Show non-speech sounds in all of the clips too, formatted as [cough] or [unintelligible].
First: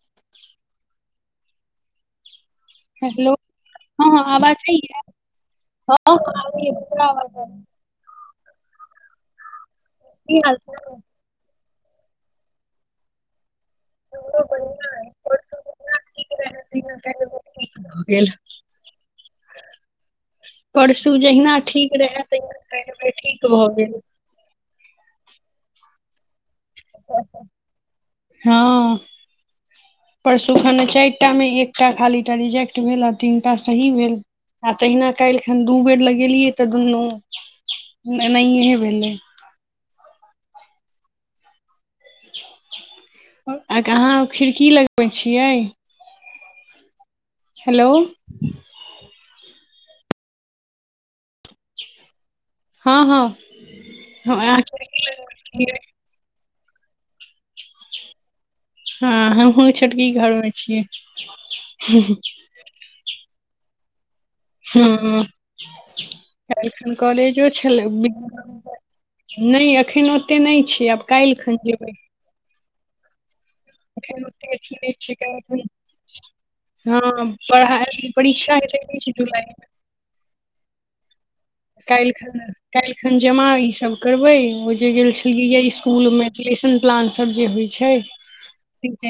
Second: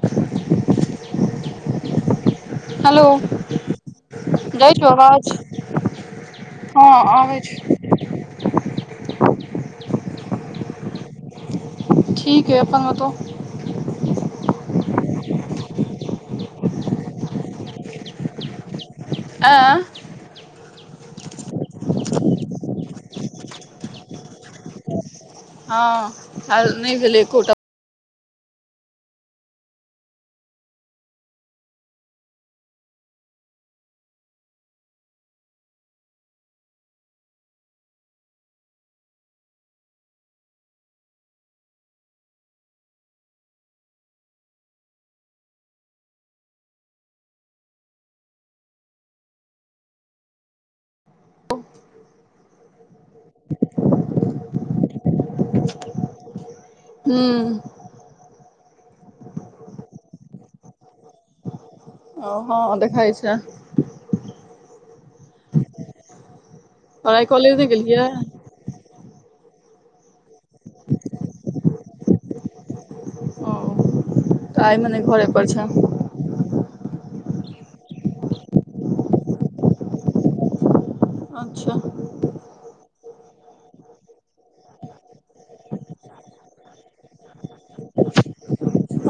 [unintelligible] Hello. हँ हँ आवाज जाइ छो जाइये अबाज, हँ आबै छैय। [unintelligible] की हाल चाल। ठीक ये, अपन बताउ। हमरो बढ़िआ ये। [unintelligible] अ परसू जहिना ठीक रहे तहिना करमे ठीक भऽ गेल। हँ आय न गेले एकोटा। हँ। परसू खने चाइरटा मे एकटा खालीटा रिजेक्ट भेल आ तीन टा सही भेल। आ तहिना काल्हिखन दू बेर लगेलियै तऽ दुन्नू एनाहये भेलै। आये क अहाँ खिड़की लगबै छियै। हेलो। [inaudible] हँ हँ, हं ऐह। हुं। हँ हमहुँ छोटकी घर मे छियै। ओ हँ देखाइ छै। हुं, काल्हिखन और आइ कालेजो कॉलेज नहि छलै। गेलियै नै एखन ओतेक नहि छै आब काल्हि खन जेबै‌। एखन ओते अथी ताइ नहि मने छै घर काल्हि पर खन छ। हँ पढ़ाई, परीक्षा छै जुलाई मे। अच्छा। काल्हि खन काल्हि खन जमा ई सब करबै ओ जे गेल छलियैये इसकुलमे। सेशन प्लान सब जे होइ छै।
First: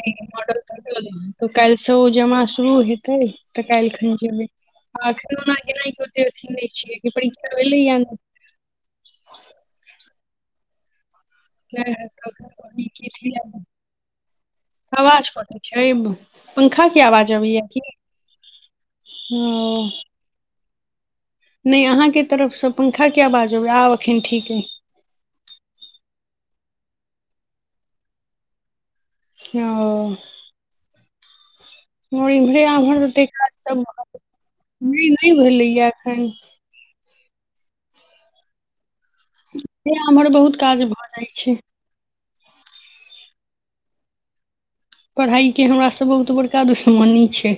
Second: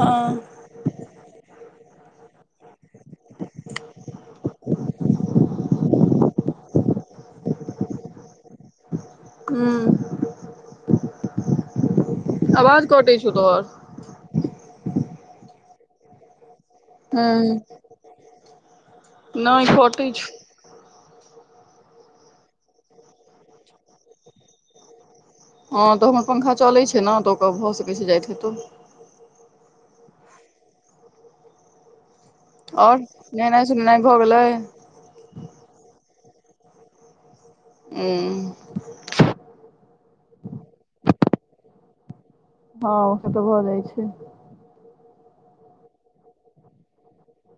हँ काल्हिसँ ओ जमा शुरू हेतै त काल्हि खन जेबै। आखिर ओना गेनाइ कोनो अथि नै छै, डेट छलैये। हुं। न आवाज कटै छौ तोहर [unintelligible] आवाज कते छै ऐ मे पंखा। के हूँ आवाज अबैये कि नहि हुं। कटै छै नहि अहाँके तरफसँ पंखा किया बाजब आब एखैन ठीक अछि। हँ त हमर पंखा चलैत छै ने त ओकर भ सकैत छै जाइत हेतइ। हं। आर इम्हरे और आमहर मे एते काज नहेनाइ सब, सोनेनाइ भऽ गेलै निंथ नहि भेलैए एखन। हुं। एम्हर आम्हर बहुत काज भ जाइ छै। हॅ से त भ जाइ छै। पढ़ाइके हमरा सबमे त बड़का दुश्मनी छै।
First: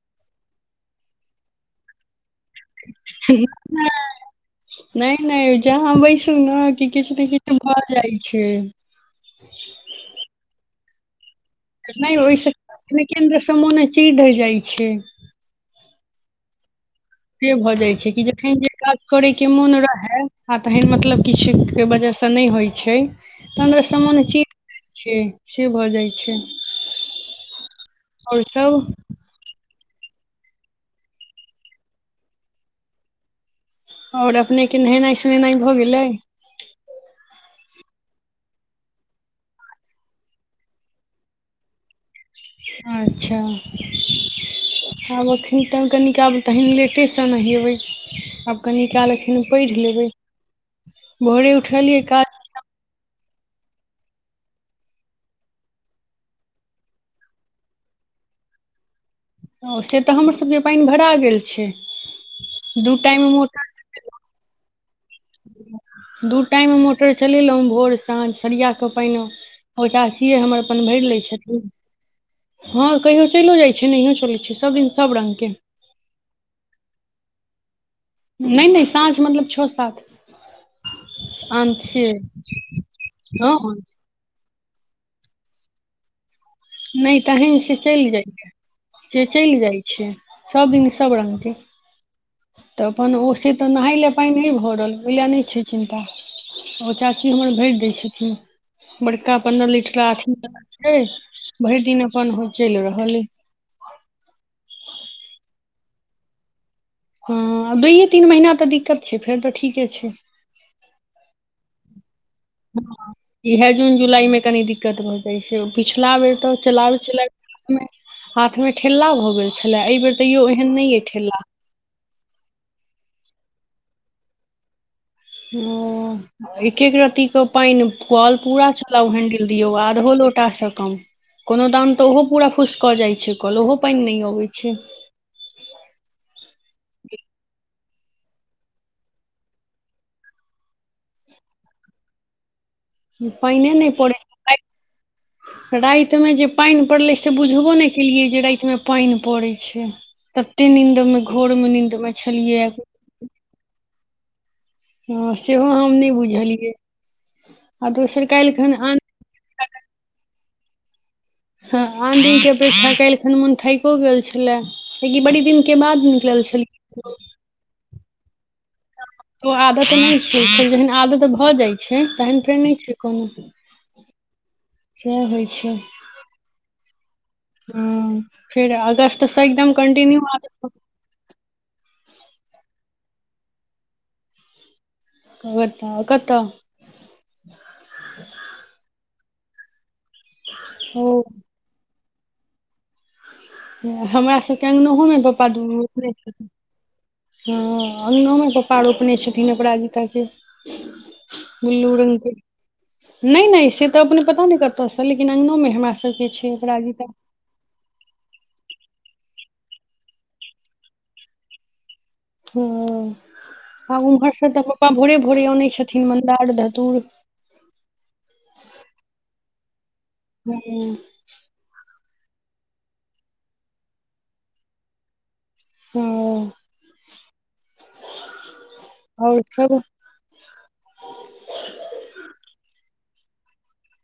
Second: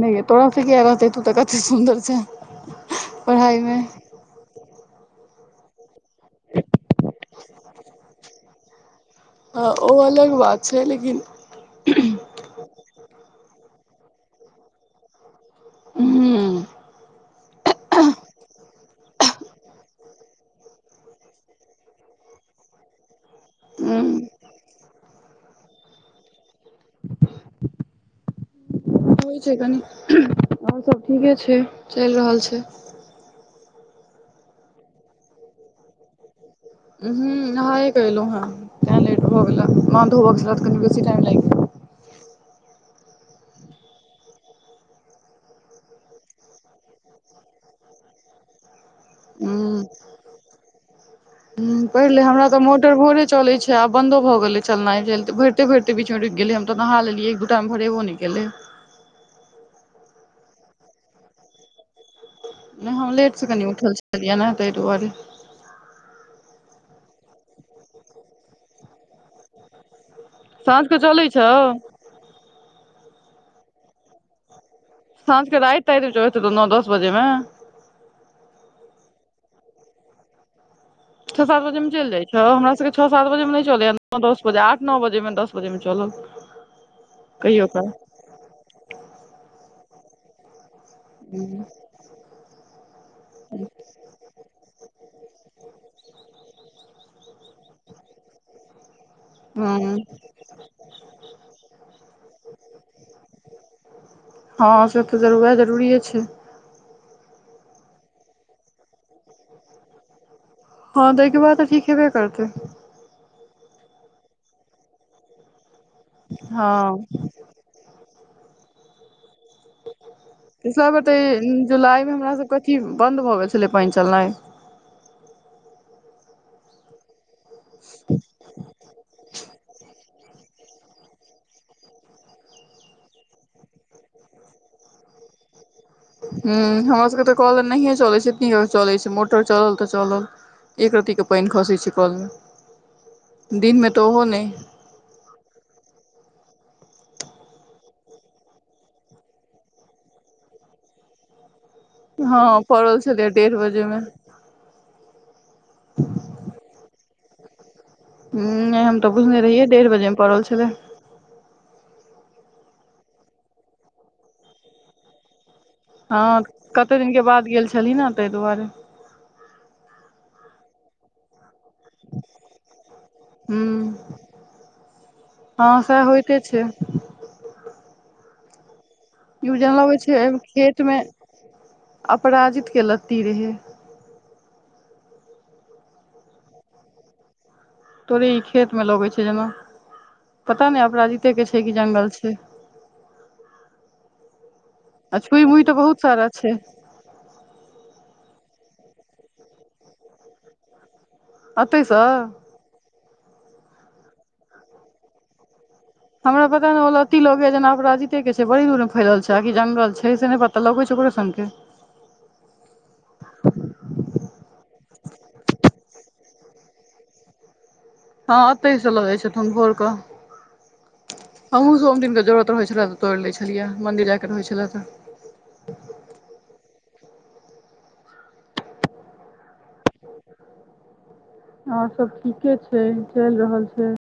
नहि यै तोड़ा से किया रहतै तु त कते सुन्दर छें। [unintelligible] नै नै जहाँ बैसु ने कि किछु ने किछु भ जाइ छै। हँ ओ अलग बात छै लेकिन नहि ओहि से, लेकिन सब मोने चीज द जाइत छै। हुं। से भए जाय छै कि जखन जे काज करै के मोन रहे आ तखन मतलब किछु के वजह से से नहि होइ छै तखन ओ ह सामान चल जाइ छै से भ जाइ छै। और सब। होइ छै कनि, और सब ठीके छै चलि रहल छै। और अपने के नहेनाइ सोनेनाइ भ गेलै हुं नहाएके एलहु हें तें लेट भ गेल, मार धोबक छले तैं कनि बेसी टाइम लागि गेल। अच्छा आब एखनि त कनि काल कनि लेटेसे नहेबै आब कनि काल एखैन पढ़ि ह लेबै। भोरे उठलियै पहिले काज हमरा तऽ मोटर भोरे चलै छै आब बन्दो भ गेलै चलनाइ, भरिते भरिते बीच मे ुकि गेलै हम त नहा लेलियै एक टाइम भरेबो नै केलै ओ से त हमर सभके पानि भरा गेल छै। नहि दू हम टाइम लेट से मोटर कनि उठल छलियै ने ताहि दुआरे। दू टाइममे मोटर चलेलहुँ। भोर, साँझ, सरिया कऽ पहिने। ओ चाचीये हमर अपन साँझके भरि लै चलै छौ छथिन। हँ कहियो चलो जाइत छै, नहियो चलैत छै, सभ दिन सब रंग के साझके राइत न दस बजे मे। नहिै- नहि साँझ, मतलब छ साात। छओ सात बजे मे चलि जै छौ, हमरा सबके छओ सात बजे हँ मे नहि चलैया। दस बजे, आठ नओ बजे मे, दस बजे में चलल। नहि तहन कहियो से काल चलि जाइय से, चलि जाइ छै। सब जिन सब रङंगग छै, तऽ अपन ओ से तऽ नहाले। पाइन नहि भरल, ओहि लए नहि छै चिन्ता, ओ चाची हमर भरि दै छथिन। बड़का पन्द्रह हूँ लिटरा छै, भरि दिन अपन चलि रहल अ। हँ सब तऽ जरू वएह जरूरिे छै। हँ, दुइयए तीन महिना तऽ दिक्कत छै, फेर तऽ ठीके छै। हँ तऽ ओके बाद तऽ ठीक हेबे करतै। हँ, इएह जून, जुलाई मे कनि दिक्कत भऽ जाइ छै, पिछला बेर तऽ हँ चलाब च हाथमे ठेला भऽ गेल छलए, एहिबेर तो एहन पिछला नहि अइ बेर ठेला। तऽ जुलाई मे हमरा सबके अथी बंन्द भऽ गेल छलै पानि चलनाइ। हु, एक एक राति कप। पानि कल पूरा छलउ हैंडिल दियौ, आधो लोटा से कम। कोनो टाइम तऽ ओहो पूरा फुस कऽ जाइत छै, कल ओहो पानि नहि अबैत छै। ह, हमर सभके तऽ कल नहिए चलैत छै, चलैत छै मोटर चलल तऽ चलल। एक रत्तीके पानि खसै छै कलमे। पाइने नहि परे नहि रातिमे जे पानि पड़लै से बुझबो नहि केलियै, जे रातिमे पानि पड़ैत छै। तते नींन्द में घोर मे नींन्द। हँ, पड़ै छलैयै डेढ़ बजे मे। ह सेहो हम नहि बुझलियै, आ दोसर काल्हि हूँ नहि हम खनआन तऽ, बुझने रहियै, डेढ़ बजे पड़ल छलै। ह, आन दिनक अपेक्षा कालहि खन मोन थाइको गेल छले, बड़ी दिन हँ, कते दिनके बाद गेल छली ने, ताहि दुआरे। त आदत नहि छै, जहन आदतऽ भऽ जाइ। छै, तहन फेर नहि छै कोनो। हूँ सेह होइ छै, हँ सएह होइते छै ह फेर अगस तस, ई एकदम जेना लगै कंटिन्यू छै आद खेत मे अपराजित के लत्ती रहै। बताह कतऽ। तोरे ई खेत में लगे छै जेना, पता ने ओ अपराजिते के छियै कि जंगल छै। हमरा सभके अङ्गनोहो ने आ छुइ प्पा मुइ द तऽ बहुत सारा छथि। छै हँ, अङ्गनामे पापा रोपने छथिन, अपराजिता के। बुल्लू एतैसँ रङ्गके। नहि- नहि से तऽ अपने पता नहि कत से, लेकिन अंगनो में हमरा सबके हमरा छै पता नहि होल अपराजिता लती लगे जन अपराजिते के छै, बड़ी दूर मे फैल छै, आ की जंगल छै? से नहि पता लगे छै ओकरो संग के। हु, आ उम्हरसँ तऽ पापा भोरे- भोरे अनै छथिन, मन्दार धतुर। हँ, एतहि से लजै छथुन भोर के। हू हू। हमहुँ स सोम दिनके जरूरत रहै छलै तोड़ि लै छलियै, मन्दिर जाकऽ रहै छलै तऽ। हु, और सब। आ सब ठीके छै, चलि रहल छै।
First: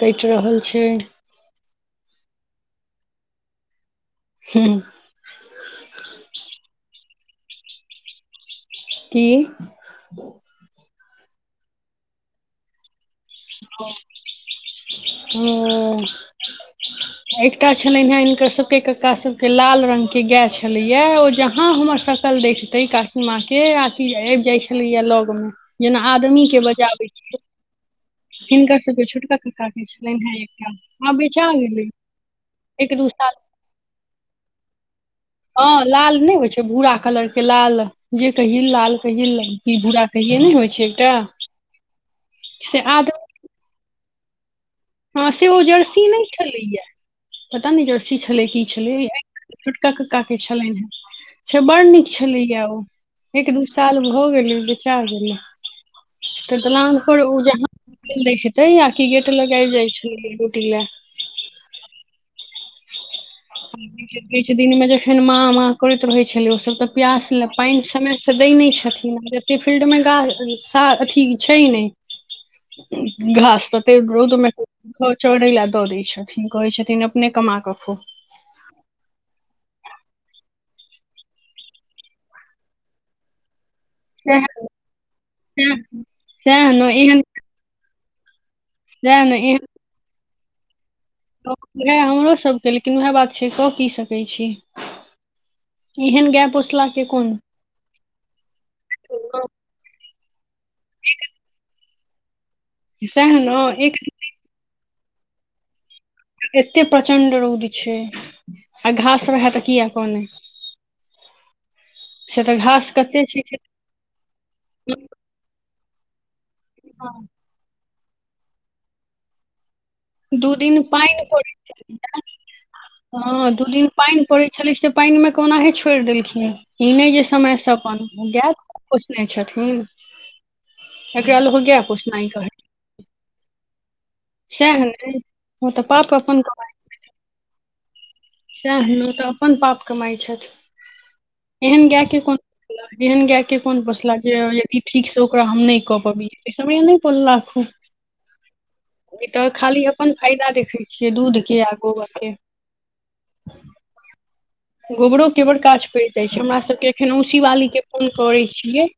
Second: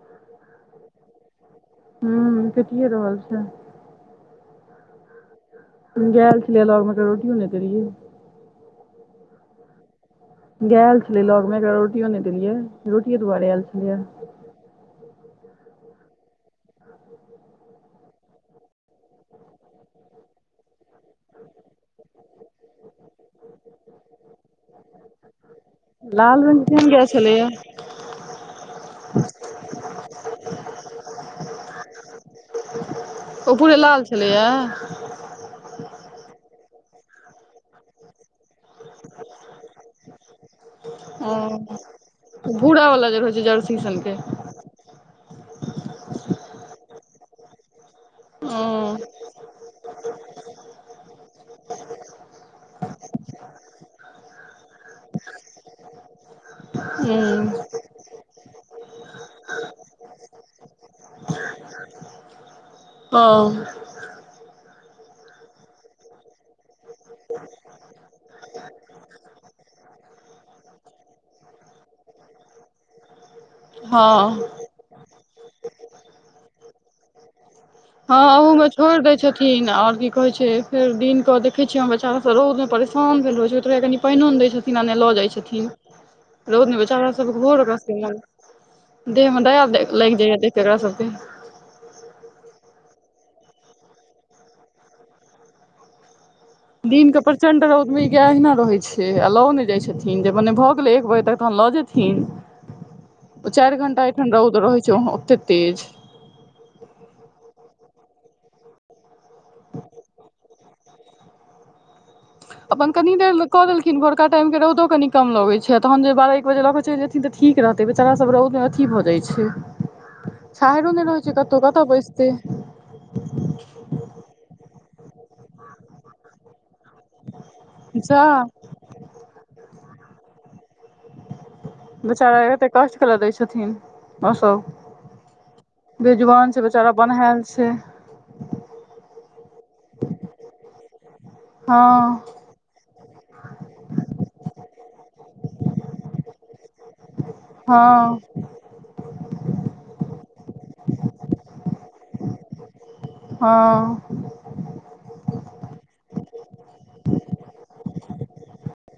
कऽइट रहल छै। हू, कैटिये रहल छै। हू। गैल छलिय लग मे, रोटीयो ने देलीये। की। गाय छलियै लग में एकरा रोटियो नहि देलियै, रोटिये दुबारे आयल छलयैे। हू [inaudible] एकटा छलनि हे, हिनकर सबके कक्का सब के लाल रंग के गाय छले या, ओ जहा हमर सकल देख तई काकिमाके, आथी ऐब जाइ छलैया लग मे, जेना लाल आदमी के रंग केहन गाय बजाबै छेलै। छलैया हिनका सबके छोटका कका के छलनि हे, एकटा आ बेचा गेलै, एक दो साल। ओ पूरे लाल छलैया? हँ, लाल नहि होइ छै, भूरा कलरके लाल। जे कहिय, लाल कहियै, की भूरा कहिये, ने होइ छै एकटा ओ से भूरा आद वालला जे रहे छै, जर्सी सन के। हँ, से जर्सी नहि छलैया, पता नहि जर्सी छलै की ओ छलै? छोटका कक्का के छलनि है। से बड़ नीक छेलैया ओ, एक-दू साल भ गेलै, बेचा गेलै। तऽ दलानपुर उ हूँ जहाँ खोईल दैत हेतै आ कि गेट लग चैल जाइ छेलियै रोटी लै। हँ। दिन में जखन माँ-माँ करैत रहै छेलै, ओसभ तऽ प्यास लए पाइन समय से दय नहि छथिन, आ एते फील्ड में गाछ सा अथी छै नै। [inaudible] घास तऽ ते रौद में। हँ ओ चौरै लै दऽ दै छथिन, कहै छथिन अपने कमा क खो। त छोइड़ दै छथिन, और की कहै छै, फेर दिन कऽ देखै छियै हम बच्चा सब रौद में परेशान भेल रहइ छै, ओय दुआरे कनि पइनो नहि सएह दय छथिन, आ नहि लऽ जाय छथिन, सएह सएह रौद में ने बेचारा एहन सबके घोर एकरा सबके मन। सएह देह ने में दया लागि जाइया देख क एकरा सबके इएह हमरो सभके, लेकिन उएह बात छै, कऽ की सकै छी। एहन गाय पोस दिन के प्रचंड रौद में, ई गै अहिना रहै छै, आ लओ नै जाइ छथि। खिन जे, मने भऽ गेलै एक बजे तक, तहन लऽ जेथिन। सएह ने चाइर एक घण्टा एठन रौद रहै छै, ओहो ओते तेज। एते प्रचंड रौद छै, आ घास रहै तऽ किया काने तऽ अपन घास कनि कते देर ल छै कऽ देलखिन, भोरका टाइम के रौदो कनि कम लगै छै, तहन जे बारह-एक बजे लऽ क चइल जेथिन तऽ ठीक रहतै, बेचारा सब रौद में अथी भऽ जाइ छै। दू दिन छाहयरो नै पानि रहै छै पड़ै कतौ, कतऽ बैसतै? हँ, दू दिन पाइन पड़ै छेलै से, पाइन में क ओनाही छोइड़ देलखिन। ई नहि जे समय स अपन सएह गै पोसने छथिन, एकरा लोग गैय बेचारा के एते कष्ट कैला दय छथिन, ओ सब सएह ने ओ तऽ पाप अपन बेजुवान छै कमाइ बे चारा बन्हएल छै। सएह न तऽ अपन पाप कमाइ छैथ, हँ एहन गै के कोन। एहन गै के कोन पोसलाह के यदि ठीक सँ ओकरा हम नहि कऽ पबियै, अय स बढ़ियां नहि पोसला। खूब हँ। ई तऽ खाली अपन फायदा देखै छियै, दूध के आ गोबर के। हँ। गोबरो के बर काज पइड़ जाइ छै, हमरा सभके एखन औसी वाली के फोन करै छियै।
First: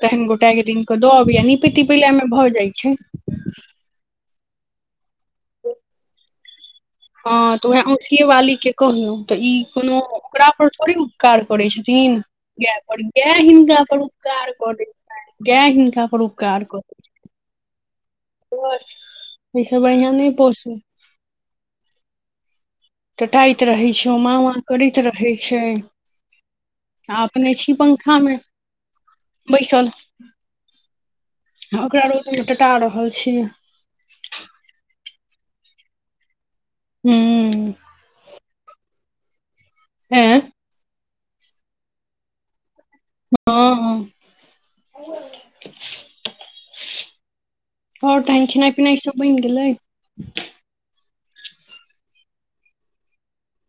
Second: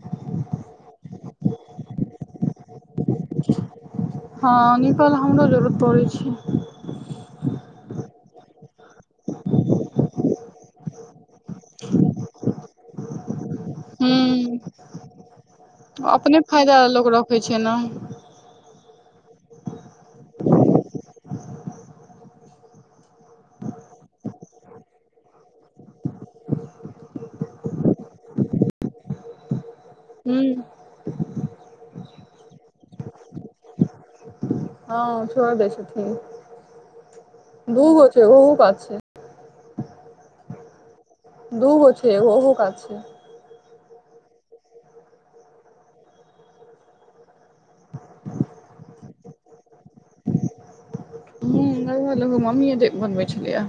तहन गोटैक दिन कऽ द अबैया निपै-तिपै वला में भऽ जाइ छै। हँ, निपल हमरो जरूरत पड़ै छै। हँ तऽ उएह औसिए वाली के कहलौं तऽ ई कोनो ओकरा पर थोड़ी उपकार करै छथिन। गै पर गै हिन। का पर उपकार हूँ क दै छैन, गै हिनका पर अपने उपकार फायदा क लोक रखै छै ने दै। ओइसे बढ़ियाँ नहि पोसु। टटाइत रहै छै, ओ माँ-वाँ करैत रहै छै। आ अपने छी पंखा में, बैसल। हूं। आ ओकरा रौद में टटा रहल छी। हँ छोइड़ दै छथीन। हूं। दूगो छै, ओहु कात छै। हैं। दूगो छै, एगो ओहू कात छै। हँ-हँ। और टाइम खेनाइ-पिनाइ सब बइन गेलै। हूं लगभग- लगभग मम्मीये बनबै छलियए।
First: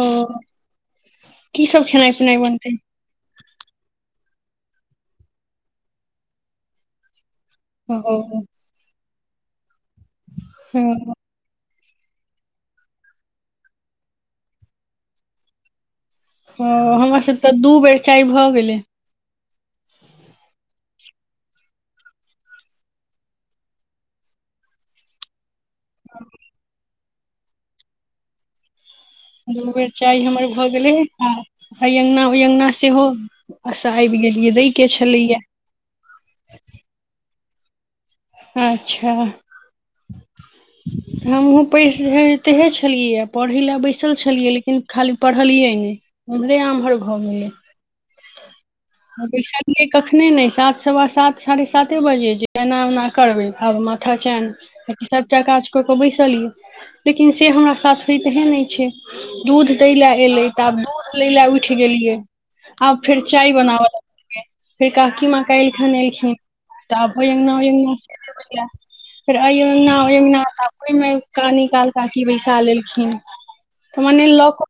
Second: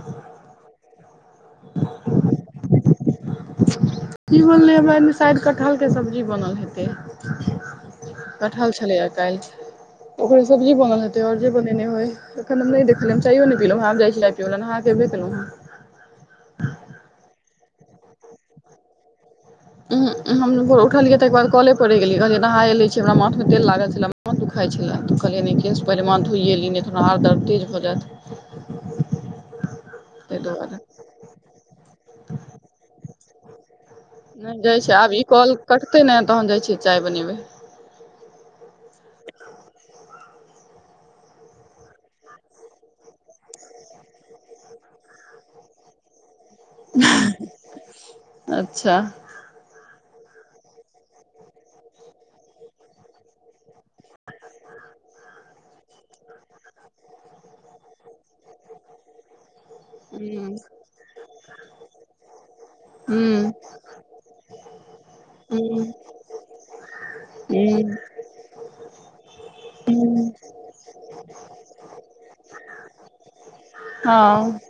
ओ की सब खेनाइ-पीनाइ बनतै। की बनलै हमरा एनी शायद कटहरके सब्जी बनल हेतै। ह ओ। कटहल छलैए काल्हि, ओकरे सब्जी हँ बनल हेतै आओर। जे बनेनै होय, अखन हम नहि देखलिय चायो नहि पिलौंहे, आब जाइ छी चाय पियैले, नहा के एबे केलों हें। ह हमर सब तऽ दू बेर चाय भऽ गेलै। उ हम उठलियै तकर बाद कले प परे गेलिय कहलियै नहाए लै छी, हमरा माथ में तेल लागल छलै। दुखाइ छलै, तऽ कहलियै ई केश पहिले माथ धोइएली नहि तऽ आर दर्द तेज भऽ जायत। दू बेर चाय हमर भऽ गेलै, हई अङ्गना ओई अङ्गना सेहो। अ सहइ रहियै। नइ जाइ छियै, आब ई कॉल कटतै ने तहन जाइ छियै चाय बनेबै। अच्छा। हमहूँ पढ़ितेहे छलियै, पढ़ै लए बैसल छलियै लेकिन खाली पढ़लियै नहि। ओमहरे-आमह। अच्छा। बैसलीेये कखने नहि, सात, सवा सात, साढ़े साते बजे जे एना-ओना करबै, आब माथा चैन। जे कि सभटा काज कऽ कऽ बैसलीए, लेकिन से हमरा साथ होइतहे नहि छै। दूध दै ले एलै हूँ तऽ आब दूध लै ल उठि गेलियै, आब फेर हूँ चाय। बनाबऽ फेर काकी माँ हूँ कल्हिखन एलखिन। तऽआब ओय अंगना, ओय हूँ अंगना। फेर अइ अंगना ओए अङ्गना आब ओहिमें कानी-काल काकी बैसा लेलखिन। त मने ल हँ क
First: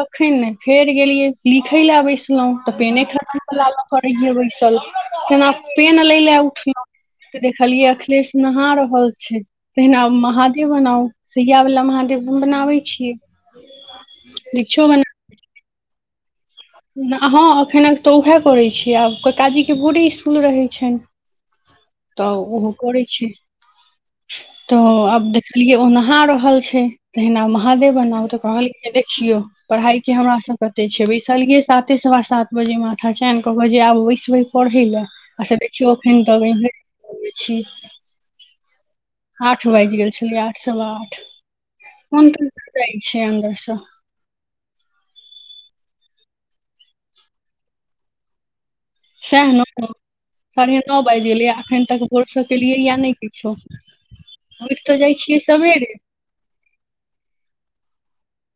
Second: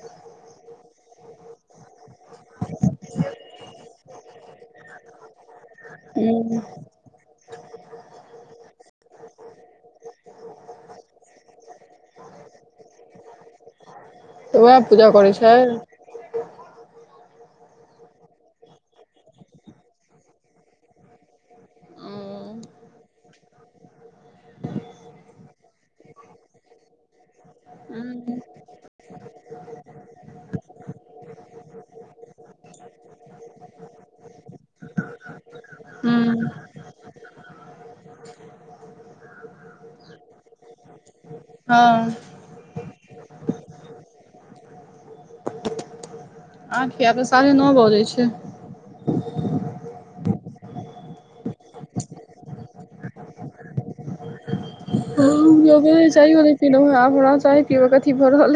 कखैन ने फेर गेलियै लिखै ले बैसलहुँ त पेने ख [unintelligible] ल के ओरियेबै सब केना पेन लै ले हूँ उठल त देखलियैए अखिलेश नहा रहल छै। पहिने आउ महादेव बनाउ सइया वला महादेव हम बनाबै छियै। वैह दीक्षो पूजा करै छै। हां एखैन त चौथा करैत छियै आब ककाजीके भोरे इसकुल रहैत छनि। त हूँ ओहो करै छी। त आब देखलियै ओ नहा रहल छै। तहिना महादेव बनाउ हूँ त कहलै देखियौ पढ़ाई के हमरा सब कते छेबै। चलियै साते सवा सात बजे माथा चैन क बजे आब बैसबै पढ़ै ले। आ से देखियौ अखैन तक हँ एम्हरे आठ बाजि गेल छलै आठ सवि आठ। मन्त्र कुरकुरे छै अन्दरसँ। आखि आब त साढ़े नओ बजै छै। सैह न। साढ़े नओ बाजि गेलैये अखन तक भोर से केलियैये नै किछो। उठि त जाइ छियै सवेरे चाययो नै पिलों हें आब हमरा चाय पीबा के अथि भ रहल अछि।